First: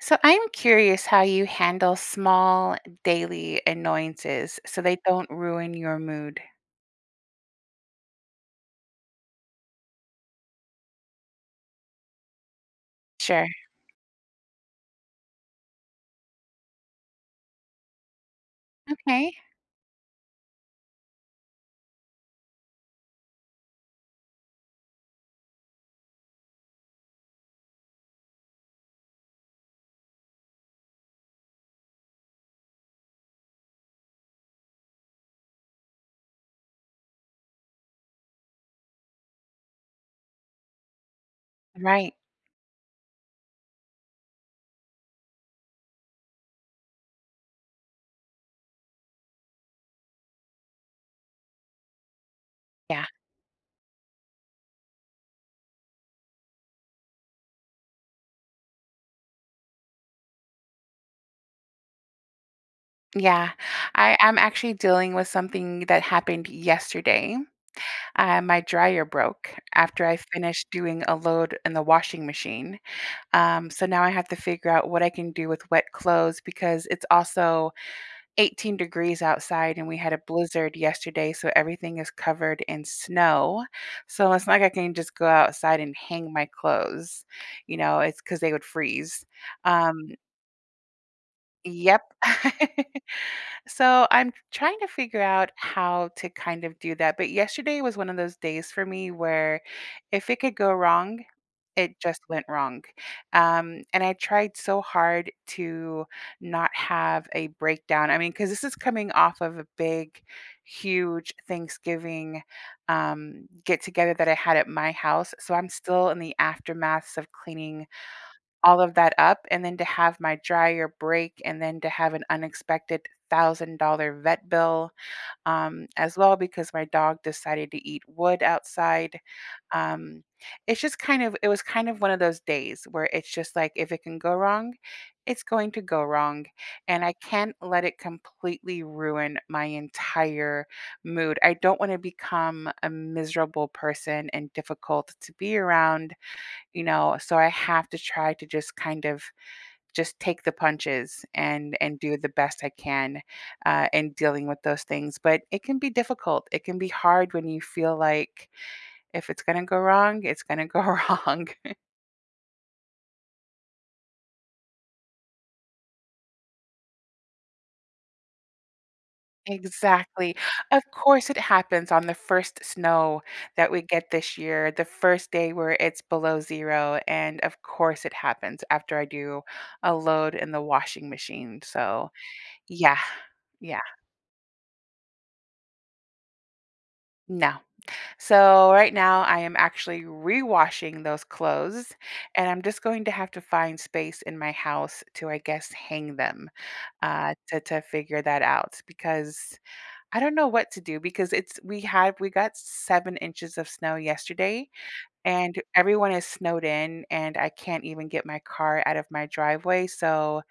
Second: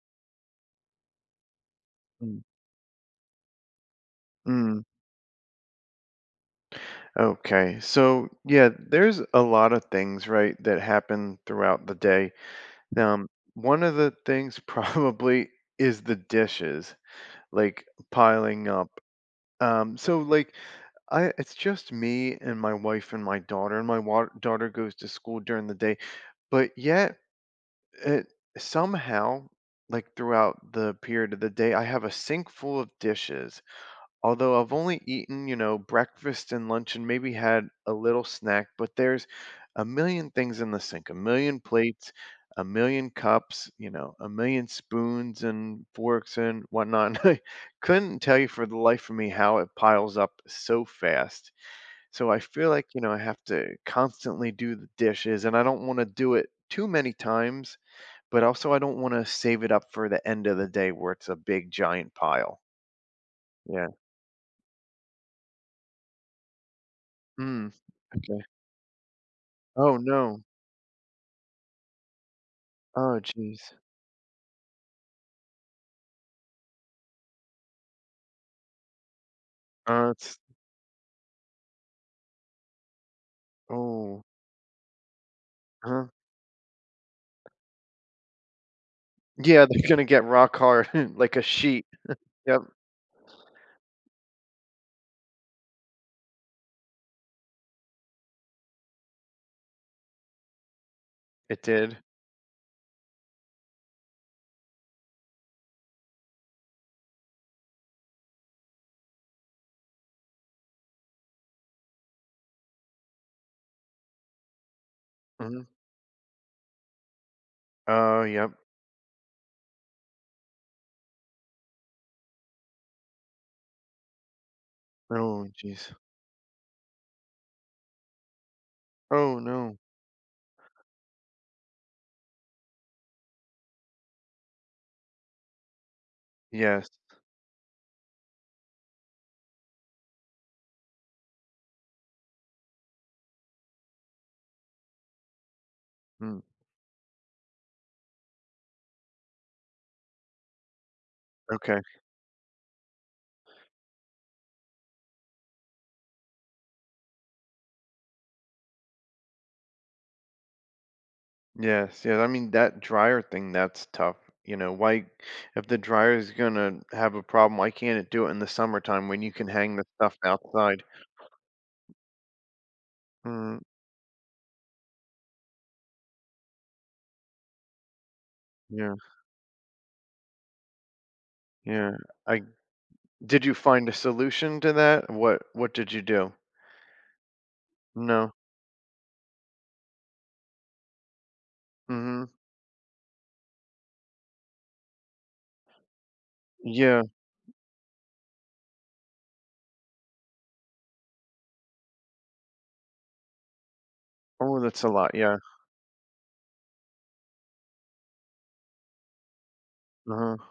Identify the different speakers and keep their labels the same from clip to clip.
Speaker 1: So, I'm curious how you handle
Speaker 2: Mm.
Speaker 1: small, daily, annoyances so
Speaker 2: Mm.
Speaker 1: they don't ruin your mood.
Speaker 2: Okay, so yeah, there's a lot of things, right, that happen throughout the day, n um,
Speaker 1: Sure.
Speaker 2: one of the things probably is the dishes, like, piling up,
Speaker 1: Okay.
Speaker 2: um, so, like, I it's just me and my wife, and my daughter, and my wa daughter goes to school during the day, but yet, it somehow, like, throughout the period of the day, I have a sink full of dishes, although I've only eaten, you know, breakfast and lunch and maybe had a little snack, but there's a million things in the sink a million plates,
Speaker 1: Right.
Speaker 2: a million cups, you know? A million spoons, and forks, and whatnot, and I couldn't tell you, for the life of me, how it piles up so fast, so, I feel like, you
Speaker 1: Yeah.
Speaker 2: know, I have to constantly do the dishes, and I don't wanna do it too many times, but, also, I don't wanna save it up for the end of the day where it's a big, giant pile.
Speaker 1: Yeah,
Speaker 2: Yeah.
Speaker 1: I I'm actually dealing with something that happened yesterday.
Speaker 2: Mm,
Speaker 1: Uh,
Speaker 2: okay.
Speaker 1: my dryer broke
Speaker 2: Oh,
Speaker 1: after I
Speaker 2: no.
Speaker 1: finished doing a load in the washing machine,
Speaker 2: Oh,
Speaker 1: um,
Speaker 2: jeez.
Speaker 1: so now I have to figure out what I can do with wet clothes because it's also 18 degrees outside, and we
Speaker 2: Oh,
Speaker 1: had a
Speaker 2: that's
Speaker 1: blizzard yesterday, so everything is covered in snow,
Speaker 2: Oh.
Speaker 1: so it's not like I can just go outside and
Speaker 2: Uh-huh.
Speaker 1: hang my clothes, you know? It's 'cause they would freeze,
Speaker 2: Yeah, they're
Speaker 1: um
Speaker 2: gonna get rock hard like a sheet.
Speaker 1: Yep.
Speaker 2: Yep.
Speaker 1: So, I'm t trying to figure out how to, kind of do that, but yesterday was one of those days for me, where if it could go wrong,
Speaker 2: It
Speaker 1: it
Speaker 2: did?
Speaker 1: just went wrong, um, and I tried so hard to not have a breakdown, I mean, 'cause this is coming off of a big, huge Thanksgiving, um, get-together that I had at my house, so I'm
Speaker 2: Mhm.
Speaker 1: still in the aftermaths of cleaning
Speaker 2: Oh, yep.
Speaker 1: all of that up and then to have my dryer break, and then to have an unexpected $1,000 vet bill,
Speaker 2: Oh,
Speaker 1: um,
Speaker 2: jeez.
Speaker 1: as well because my dog decided to eat wood outside,
Speaker 2: Oh, no.
Speaker 1: um, it's just kind of it was kind of one of those days where it's just like, if it can go wrong, it's going to go wrong, and
Speaker 2: Yes.
Speaker 1: I can't let it completely ruin my entire mood, I don't wanna become a miserable person and difficult to be around,
Speaker 2: Mm.
Speaker 1: you know? So, I have to try to just, kind of just take the punches and
Speaker 2: Okay.
Speaker 1: and do the best I can, uh, in dealing with those things, but it can be difficult, it can be hard when you feel like, if it's gonna go wrong, it's gonna go wrong.
Speaker 2: Yes yeah, I mean, that dryer thing, that's tough, you know, why if the dryer is gonna have a problem, why can't it do it in the summertime when you can hang the stuff
Speaker 1: Exactly, of
Speaker 2: outside?
Speaker 1: course it happens on the 1st snow
Speaker 2: Mm.
Speaker 1: that we get this year, the 1st day where it's below 0, and, of course, it happens
Speaker 2: Yeah.
Speaker 1: after I do a load in the washing machine,
Speaker 2: Yeah,
Speaker 1: so
Speaker 2: I
Speaker 1: yeah,
Speaker 2: did you
Speaker 1: yeah.
Speaker 2: find a solution to that? What what did you do?
Speaker 1: No.
Speaker 2: No.
Speaker 1: So, right now, I am actually rewashing those clothes,
Speaker 2: Mhm.
Speaker 1: and I'm just going to have to find space in my house to, I guess, hang them,
Speaker 2: Yeah.
Speaker 1: uh, to to figure that out because I don't know what to do because it's we had we got 7 inches of snow
Speaker 2: Ooh,
Speaker 1: yesterday,
Speaker 2: that's a lot, yeah.
Speaker 1: and everyone is snowed in, and I can't even get my car out of my driveway,
Speaker 2: Uh-huh.
Speaker 1: so,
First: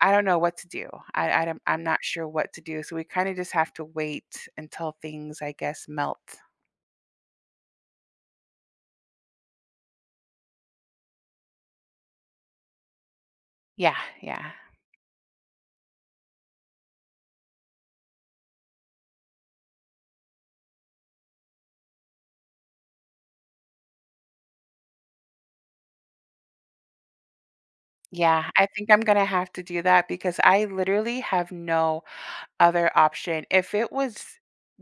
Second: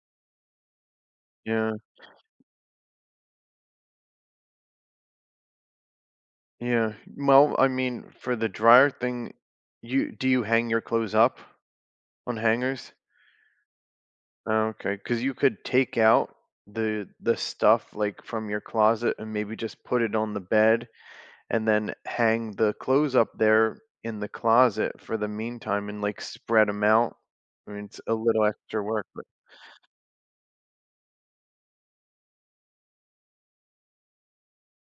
Speaker 1: I don't know what to do, I I don't
Speaker 2: Yeah.
Speaker 1: I'm not sure what to do, so we kinda just have to wait until things, I guess, melt.
Speaker 2: Yeah, well, I mean, for the dryer thing, you do you hang your clothes up? On hangers?
Speaker 1: Yeah, yeah.
Speaker 2: Oh, okay, 'cause you could take out the the stuff, like, from your closet and, maybe, just put it on the bed and then hang the clothes up there in the closet for the meantime and, like, spread 'em out. I mean, it's a little
Speaker 1: Yeah, I
Speaker 2: extra
Speaker 1: think I'm
Speaker 2: work,
Speaker 1: gonna
Speaker 2: but
Speaker 1: have to do that because I, literally, have no other option, if it was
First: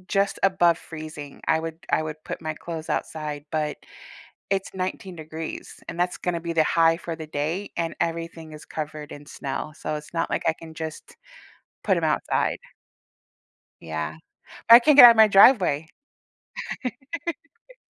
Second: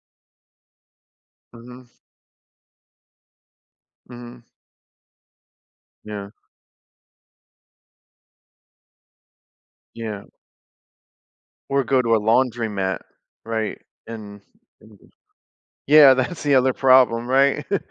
Speaker 1: just above freezing, I would
Speaker 2: Mhm.
Speaker 1: I would put my clothes outside, but
Speaker 2: Mhm.
Speaker 1: it's 19 degrees, and that's
Speaker 2: Yeah.
Speaker 1: gonna be the high for the day, and everything is covered in snow, so it's
Speaker 2: Yeah.
Speaker 1: not like I can just
Speaker 2: Or
Speaker 1: put
Speaker 2: go
Speaker 1: 'em
Speaker 2: to a
Speaker 1: outside.
Speaker 2: laundromat, right?
Speaker 1: Yeah,
Speaker 2: And
Speaker 1: but I can't get out of my driveway.
Speaker 2: Yeah, that's the other problem, right?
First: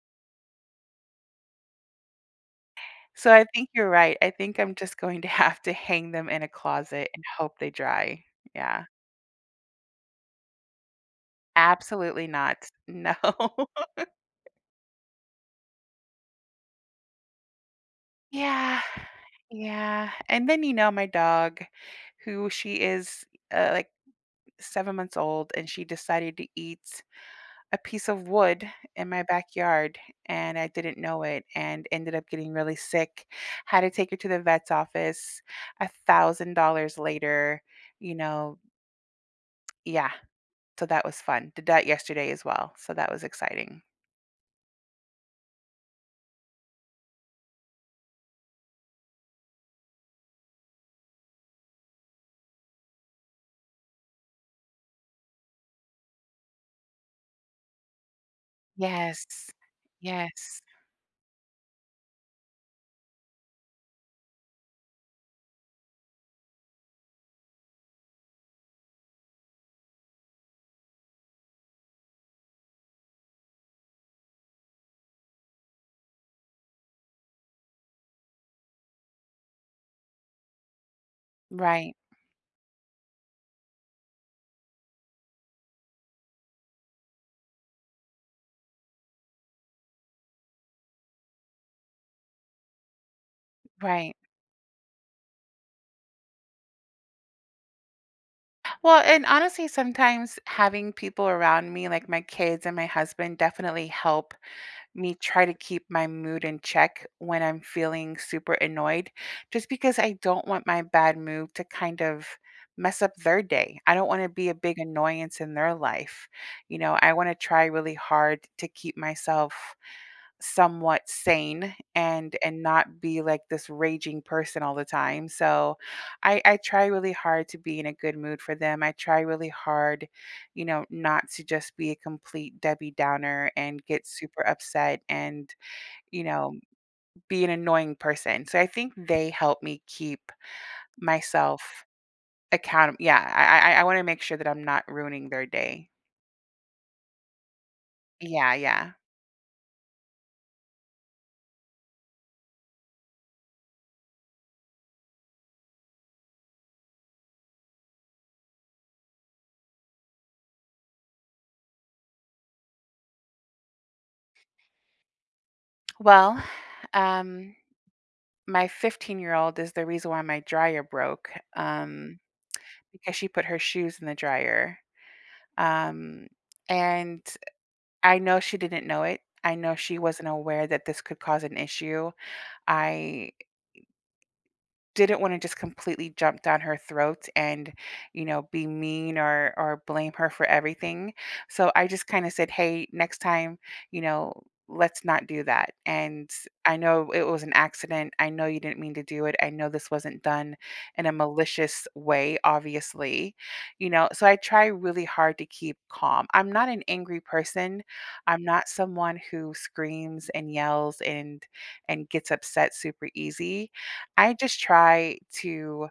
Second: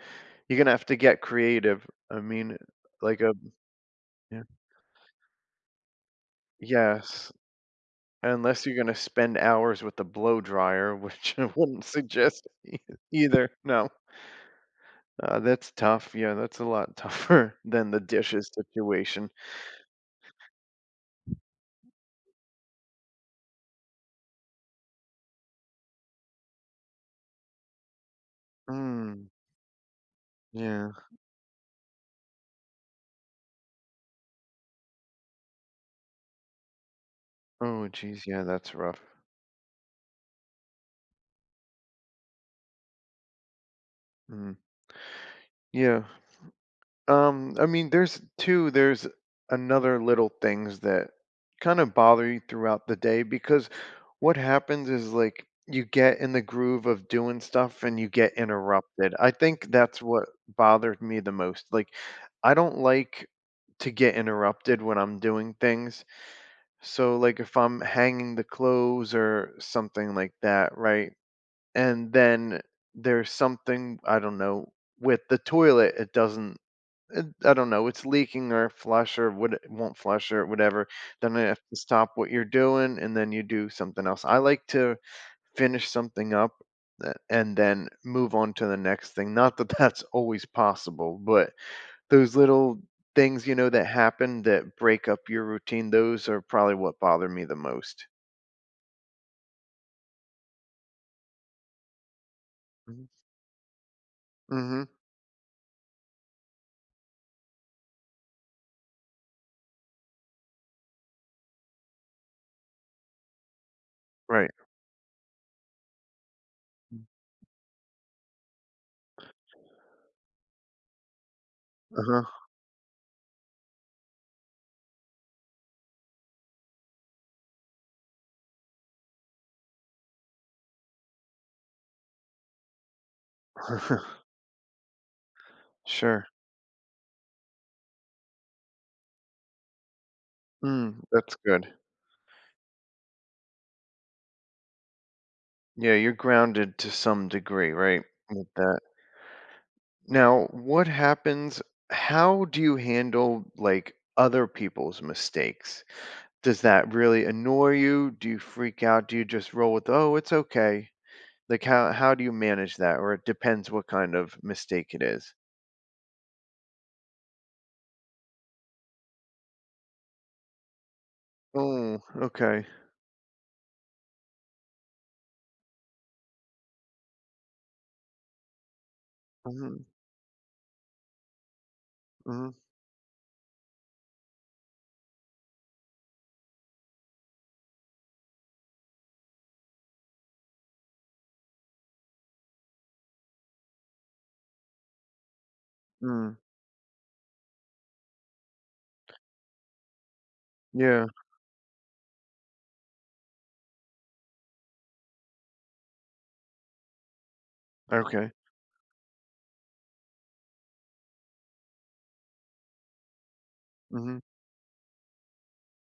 Speaker 2: You're gonna have to get creative, I mean, like,
Speaker 1: So, I
Speaker 2: um
Speaker 1: think you're right, I
Speaker 2: yeah.
Speaker 1: think I'm just going to have to hang them in a closet and
Speaker 2: Yes.
Speaker 1: hope they dry
Speaker 2: Unless you're
Speaker 1: yeah.
Speaker 2: gonna spend hours with the blow dryer, which I wouldn't
Speaker 1: Absolutely
Speaker 2: suggest
Speaker 1: no,
Speaker 2: ei
Speaker 1: no.
Speaker 2: either no. Uh, that's tough yeah, that's a lot tougher than the dishes
Speaker 1: Yeah,
Speaker 2: situation.
Speaker 1: yeah, and then, you know, my dog, who she is, uh, like, 7 months old, and she decided to eat a piece of wood in my
Speaker 2: Mm.
Speaker 1: backyard, and I
Speaker 2: Yeah.
Speaker 1: didn't know it and ended up getting really sick, had to take her to the vet's office $1,000 later,
Speaker 2: Oh,
Speaker 1: you
Speaker 2: jeez, yeah,
Speaker 1: know?
Speaker 2: that's rough.
Speaker 1: Yeah, so that was fun, did that yesterday, as well, so that was exciting.
Speaker 2: Mhm. Yeah. Um, I mean, there's 2, there's another little things that kinda bother you throughout the day because what happens is, like, you get in the groove of doing stuff and you get interrupted, I
Speaker 1: Yes.
Speaker 2: think that's what
Speaker 1: Yes.
Speaker 2: bothered me the most, like, I don't like to get interrupted when I'm doing things, so, like, if I'm hanging the clothes or something like that, right, and then there's something, I don't know, with the toilet, it doesn't, eh I don't know, it's leaking or flush or would won't flush or whatever, then I have to
Speaker 1: Right.
Speaker 2: stop what you're doing, and then you do something else, I like to finish something up a and then move on to the next thing, not that that's always possible, but those little things, you know, that
Speaker 1: Right.
Speaker 2: happen that break up your routine, those are probably what bother me the most.
Speaker 1: Well, and, honestly, sometimes having people around me, like my kids and my
Speaker 2: Mhm.
Speaker 1: husband, definitely help
Speaker 2: Mhm.
Speaker 1: me try to keep my mood in check when I'm feeling super annoyed, just because I don't want my bad mood to kind of mess up their day. I don't wanna be
Speaker 2: Right.
Speaker 1: a big annoyance in their life, you know? I wanna try really hard to keep myself somewhat sane
Speaker 2: Uh-huh.
Speaker 1: and and not be, like this raging person all the time, so, I I try really hard to be in a good mood for them. I try really hard, you know, not to just be a complete Debbie Downer and get super upset and, you
Speaker 2: Sure.
Speaker 1: know, be an annoying person, so I think they help me keep
Speaker 2: Mm, that's
Speaker 1: myself
Speaker 2: good.
Speaker 1: account Yeah, I I I I wanna make sure that I'm not ruining their day.
Speaker 2: Yeah, you're grounded to some degree, right, with
Speaker 1: Yeah,
Speaker 2: that.
Speaker 1: yeah.
Speaker 2: Now what happens how do you handle, like, other people's mistakes? Does that really annoy you, do you freak out, do you just roll with, "Oh, it's okay," like, how how do you manage that, or it depends what kind of mistake it is?
Speaker 1: Well, um, my fifteen-year-old is the reason why my dryer broke,
Speaker 2: Oh,
Speaker 1: um,
Speaker 2: okay.
Speaker 1: because she put her shoes in the dryer. Um, and eh, I know she didn't know it, I know
Speaker 2: Mhm.
Speaker 1: she wasn't aware that this could cause an issue.
Speaker 2: Mhm.
Speaker 1: I didn't wanna just completely jump down her throat and, you know, be mean or or blame her for everything, so I just, kinda said, "Hey, next time, you know, let's not do that, and
Speaker 2: Mm.
Speaker 1: I know it was an accident, I know you didn't mean to do it, I know this wasn't done in
Speaker 2: Yeah.
Speaker 1: a malicious way, obviously." You know? So I try really hard to keep calm, I'm not an angry person,
Speaker 2: Okay.
Speaker 1: I'm not someone who screams and yells and and gets upset super-easy,
Speaker 2: Mhm.
Speaker 1: I just try to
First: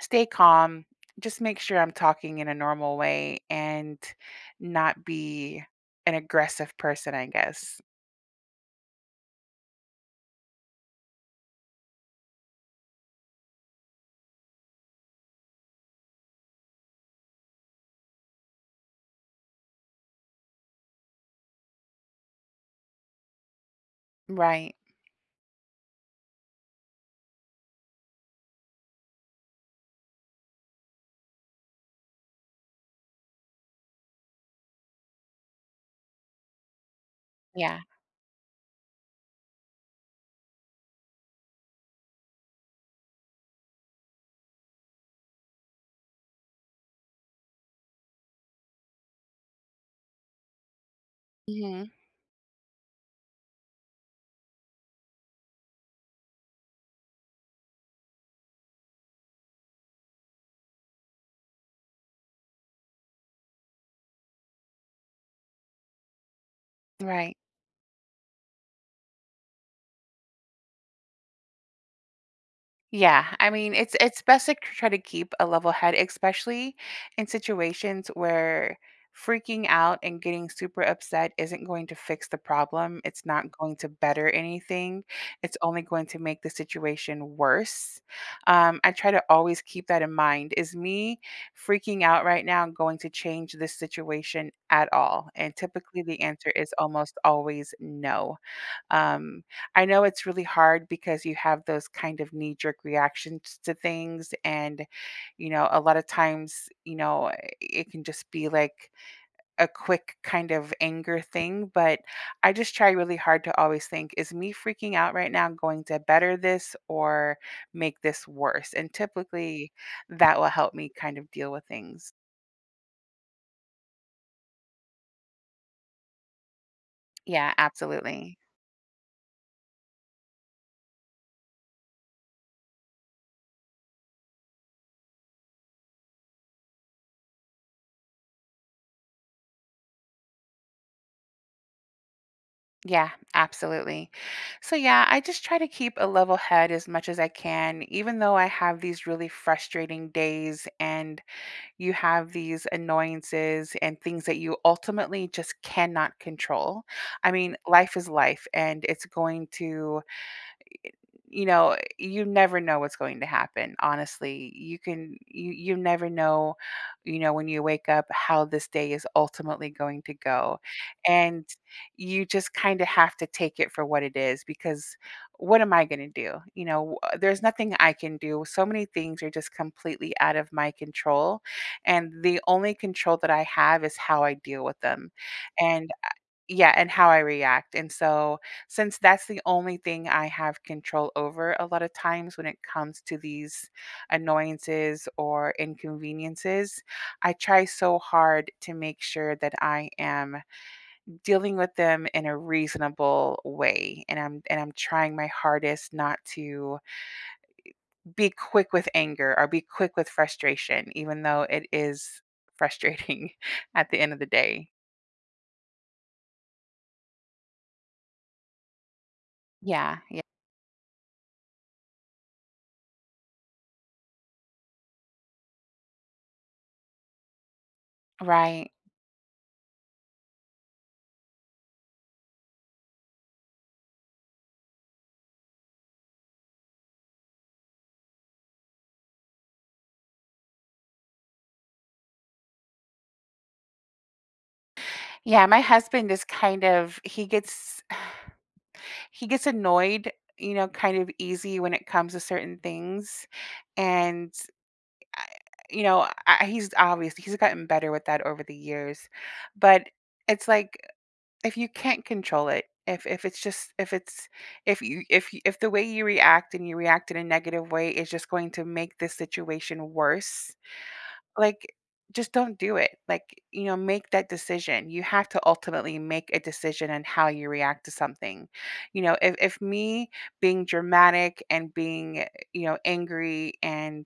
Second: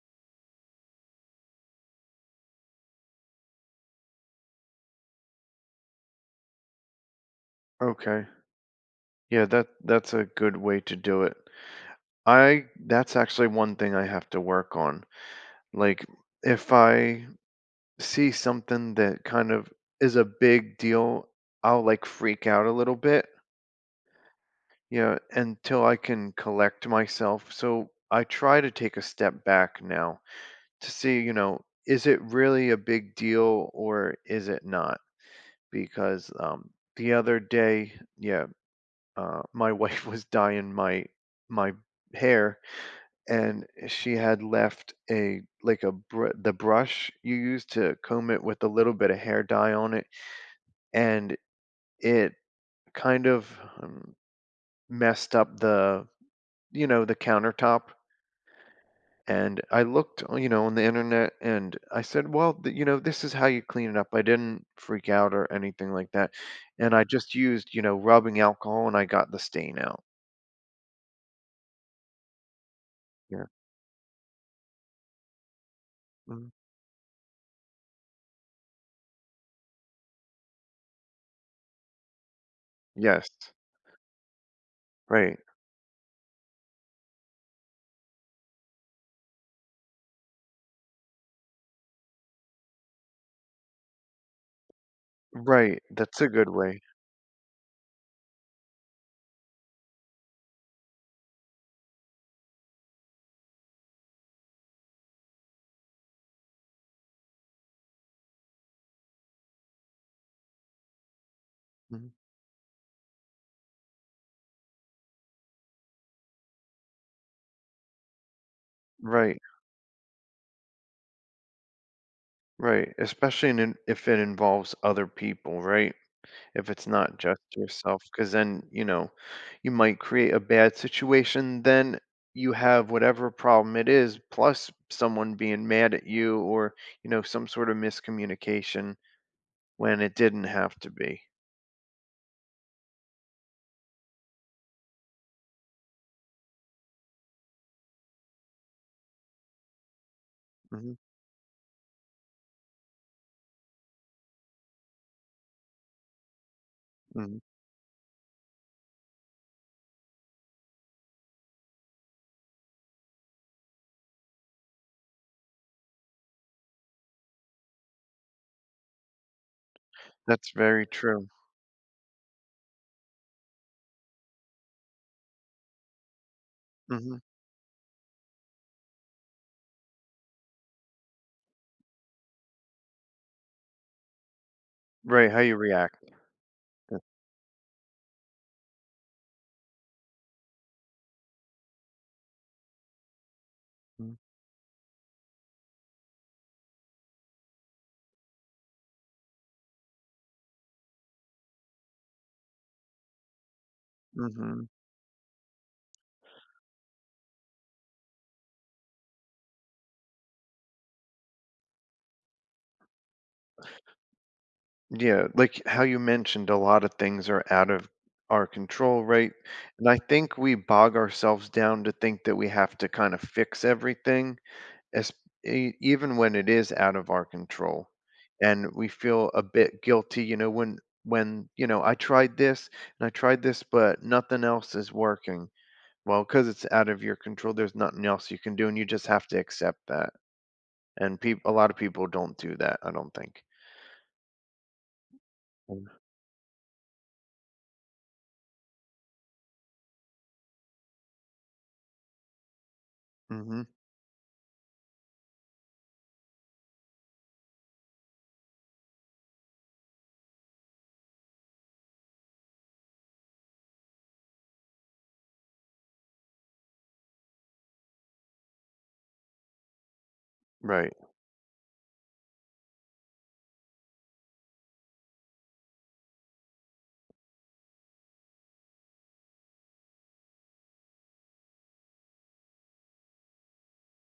Speaker 1: stay calm, just make sure I'm talking in a normal way, and not be an aggressive person, I guess.
Speaker 2: Okay. Yeah, that that's a good way to do it. I that's actually one thing I have to work on. Like, if I see something that, kind of is a big deal, I'll, like, freak out a little bit
Speaker 1: Right.
Speaker 2: yeah, until I can collect myself, so I try to take a step back now to see, you know, is it really a big deal or is it not? Because, um, the other
Speaker 1: Yeah.
Speaker 2: day Yeah, uh, my wife was dyeing my my hair, and she had left a like a br the brush you use to comb it, with a little bit of hair dye on it. And,
Speaker 1: Mhm.
Speaker 2: it kind of, hmm, messed up the you know, the countertop and I looked on you know, on the Internet, and I said, "Well, the" you know, "this is how you clean it up." I didn't freak out or anything like that, and I just
Speaker 1: Right.
Speaker 2: used, you know, rubbing alcohol, and I got the stain out.
Speaker 1: Yeah,
Speaker 2: Yeah.
Speaker 1: I mean, it's it's bes a chr try to keep a level head,
Speaker 2: Mhm.
Speaker 1: especially in situations where freaking out and getting super upset isn't going to fix the problem, it's not
Speaker 2: Yes.
Speaker 1: going to better anything,
Speaker 2: Right.
Speaker 1: it's only going to make the situation worse, um, I try to always keep that in mind, "Is me freaking out right now going to change this situation at all?" And
Speaker 2: Right,
Speaker 1: typically, the
Speaker 2: that's a good
Speaker 1: answer is
Speaker 2: way.
Speaker 1: almost always, "No," um, I know it's really hard because you have those kind of knee-jerk reactions to things, and, you know, a lotta times, you know, eh, it can just be, like, a quick kind of anger thing, but
Speaker 2: Mhm.
Speaker 1: I just try really hard to always think, "Is me freaking out right now going to better this or make this worse?" And
Speaker 2: Right.
Speaker 1: typically, that will help me kind of deal with things.
Speaker 2: Right, especially in if it involves other people, right? If it's not just
Speaker 1: Yeah,
Speaker 2: yourself, 'cause
Speaker 1: absolutely.
Speaker 2: then, you know, you might create a bad situation, then you have whatever problem it is plus someone being mad at you or, you know, some sort of miscommunication when it didn't have to be.
Speaker 1: Yeah, absolutely. So, yeah, I just try to keep a level head as much as I can, even though I have these really frustrating days
Speaker 2: Mhm.
Speaker 1: and you have these annoyances and things that you ultimately just cannot control. I
Speaker 2: Mhm.
Speaker 1: mean, life is life, and it's going to, eh, eh, you know, uh, you never know what's going to happen, honestly. You can you you never know, you know, when you wake up how this day is ultimately going to
Speaker 2: That's
Speaker 1: go.
Speaker 2: very true.
Speaker 1: And you just kinda have to take it for what it is because what am I gonna do? You know, uh,
Speaker 2: Mhm.
Speaker 1: there's nothing I can do, so many things are just completely out of my control, and the only control that I have is how I deal with them
Speaker 2: Right, how you
Speaker 1: and,
Speaker 2: react?
Speaker 1: uh yeah, and
Speaker 2: H
Speaker 1: how I react, and so, since that's the only thing I have control over a lotta times when it comes to these
Speaker 2: Hmm.
Speaker 1: annoyances or inconveniences, I try so hard to make sure that I am dealing with them in a reasonable way, and I'm and
Speaker 2: Mhm.
Speaker 1: I'm trying my hardest not to, eh, be quick with anger or be quick with frustration even though it is frustrating at the end of the day.
Speaker 2: Yeah, like, how you mentioned a lotta things are out of our control, right? And
Speaker 1: Yeah,
Speaker 2: I
Speaker 1: ye
Speaker 2: think we bog ourselves down to think that we have to kinda fix everything es e even when it is out of our control,
Speaker 1: Right.
Speaker 2: and we feel a bit guilty, you know, when when you know, "I tried this and I tried this, but nothing else is working." "Well, 'cause it's out of your control, there's nothing else you can do, and you just have to accept that." And peop a lotta people don't do that, I don't think.
Speaker 1: Yeah, my
Speaker 2: Mm.
Speaker 1: husband is kind of he gets he gets annoyed, you know, kind of easy when it comes to certain things,
Speaker 2: Mhm.
Speaker 1: and, I you know, I he's obvious he's gotten better with that over the years, but, it's like, if you can't control it, if if it's just if it's if you if you if the way you react and you react in a negative way is just going to make this situation worse,
Speaker 2: Right.
Speaker 1: like, just don't do it, like, you know, make that decision, you have to ultimately make a decision on how you react to something, you know, i if me being dramatic and being, you know, angry and,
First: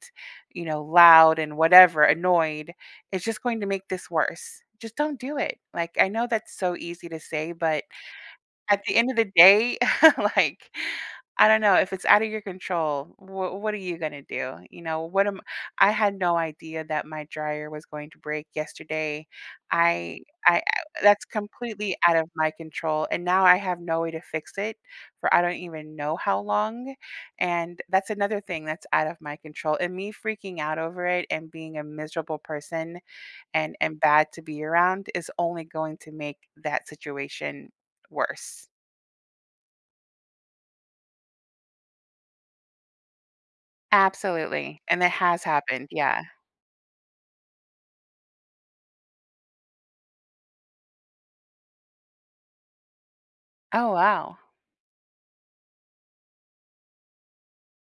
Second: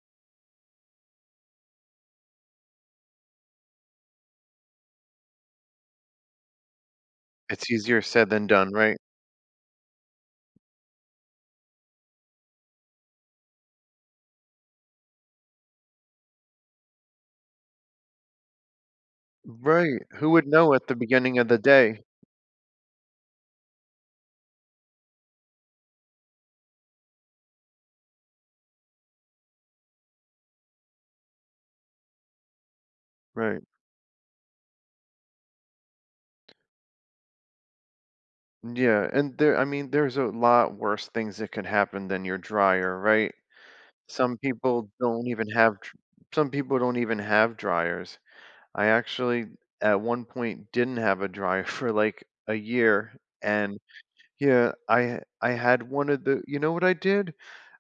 Speaker 1: you know, loud and whatever annoyed, it's just going to make this worse. Just don't do it, like, I know that's so easy to say,
Speaker 2: It's
Speaker 1: but
Speaker 2: easier said than done,
Speaker 1: at the
Speaker 2: right?
Speaker 1: end of the day, like I don't know, if it's outta your control, w what are you gonna do? You know? What am I had no idea that my dryer was going to break yesterday,
Speaker 2: Right.
Speaker 1: I
Speaker 2: Who would
Speaker 1: I I
Speaker 2: know at the
Speaker 1: that's
Speaker 2: beginning of the
Speaker 1: completely
Speaker 2: day?
Speaker 1: out of my control, and now I have no way to fix it for I don't even know how long, and that's another thing that's out of my control, and me freaking out over it and being a miserable person,
Speaker 2: Right.
Speaker 1: and and bad to be around is only going to make that situation worse.
Speaker 2: Yeah, and there I mean, there's a lot worse things that could happen than your dryer, right? Some
Speaker 1: Absolutely,
Speaker 2: people
Speaker 1: and it
Speaker 2: don't
Speaker 1: has
Speaker 2: even have
Speaker 1: happened,
Speaker 2: dr
Speaker 1: yeah.
Speaker 2: some people don't even have dryers. I actually, at one point, didn't have a dryer for, like, a year, and
Speaker 1: Oh, wow.
Speaker 2: yeah, I ha I had one of the you know what I did?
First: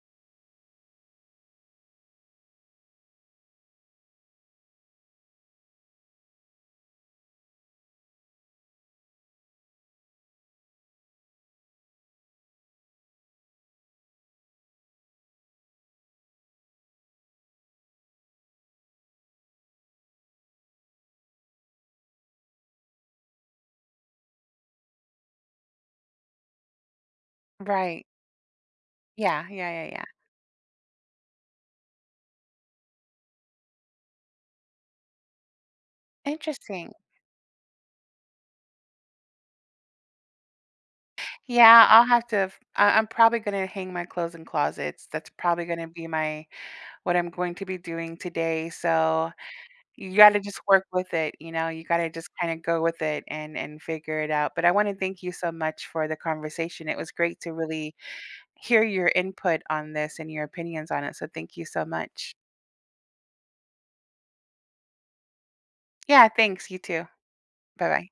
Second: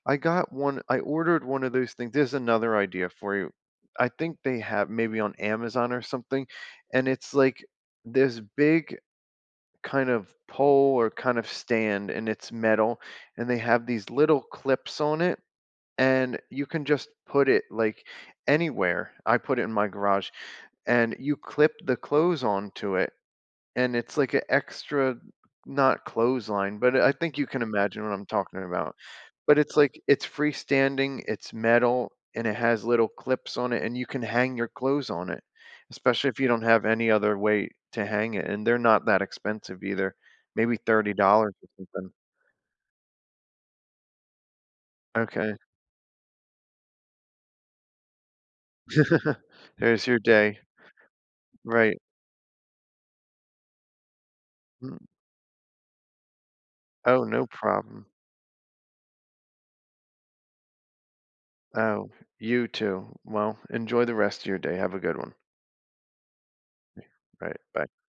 Speaker 2: I got one I ordered one of those things there's another idea for you. I think they ha maybe on Amazon or something, and it's like this big kind of pole or kind of stand, and it's metal, and they have these little clips on it, and you can just put it, like, anywhere- I put it in my garage- and you clip the clothes onto it, and it's like a extra- not clothesline- but I think you can
Speaker 1: Right.
Speaker 2: imagine what I'm talking about,
Speaker 1: Yeah.
Speaker 2: but
Speaker 1: Yeah,
Speaker 2: it's,
Speaker 1: yeah,
Speaker 2: like
Speaker 1: yeah.
Speaker 2: it's freestanding, it's metal, and it has little clips on it, and you can hang your clothes on it, especially if you don't have
Speaker 1: Interesting.
Speaker 2: any other way to hang it, and they're not that expensive either, maybe $30 or
Speaker 1: Yeah, I'll
Speaker 2: something.
Speaker 1: have to f I I'm probably gonna hang my clothes in closets, that's
Speaker 2: Okay.
Speaker 1: probably gonna be my what I'm going to be doing today, so,
Speaker 2: There's
Speaker 1: you
Speaker 2: your
Speaker 1: gotta
Speaker 2: day.
Speaker 1: just work with it, you know? You
Speaker 2: Right.
Speaker 1: gotta just kinda go with it and and figure it out, but I wanna
Speaker 2: Hmm.
Speaker 1: thank you so much for the conversation, it was
Speaker 2: Oh,
Speaker 1: great
Speaker 2: no
Speaker 1: to really
Speaker 2: problem.
Speaker 1: hear your input on this and your opinions on it, so thank you so
Speaker 2: Oh,
Speaker 1: much.
Speaker 2: you too. Well, enjoy the rest of your day, have a good one.
Speaker 1: Yeah, thanks, you too.
Speaker 2: Right, bye.
Speaker 1: Bye-bye.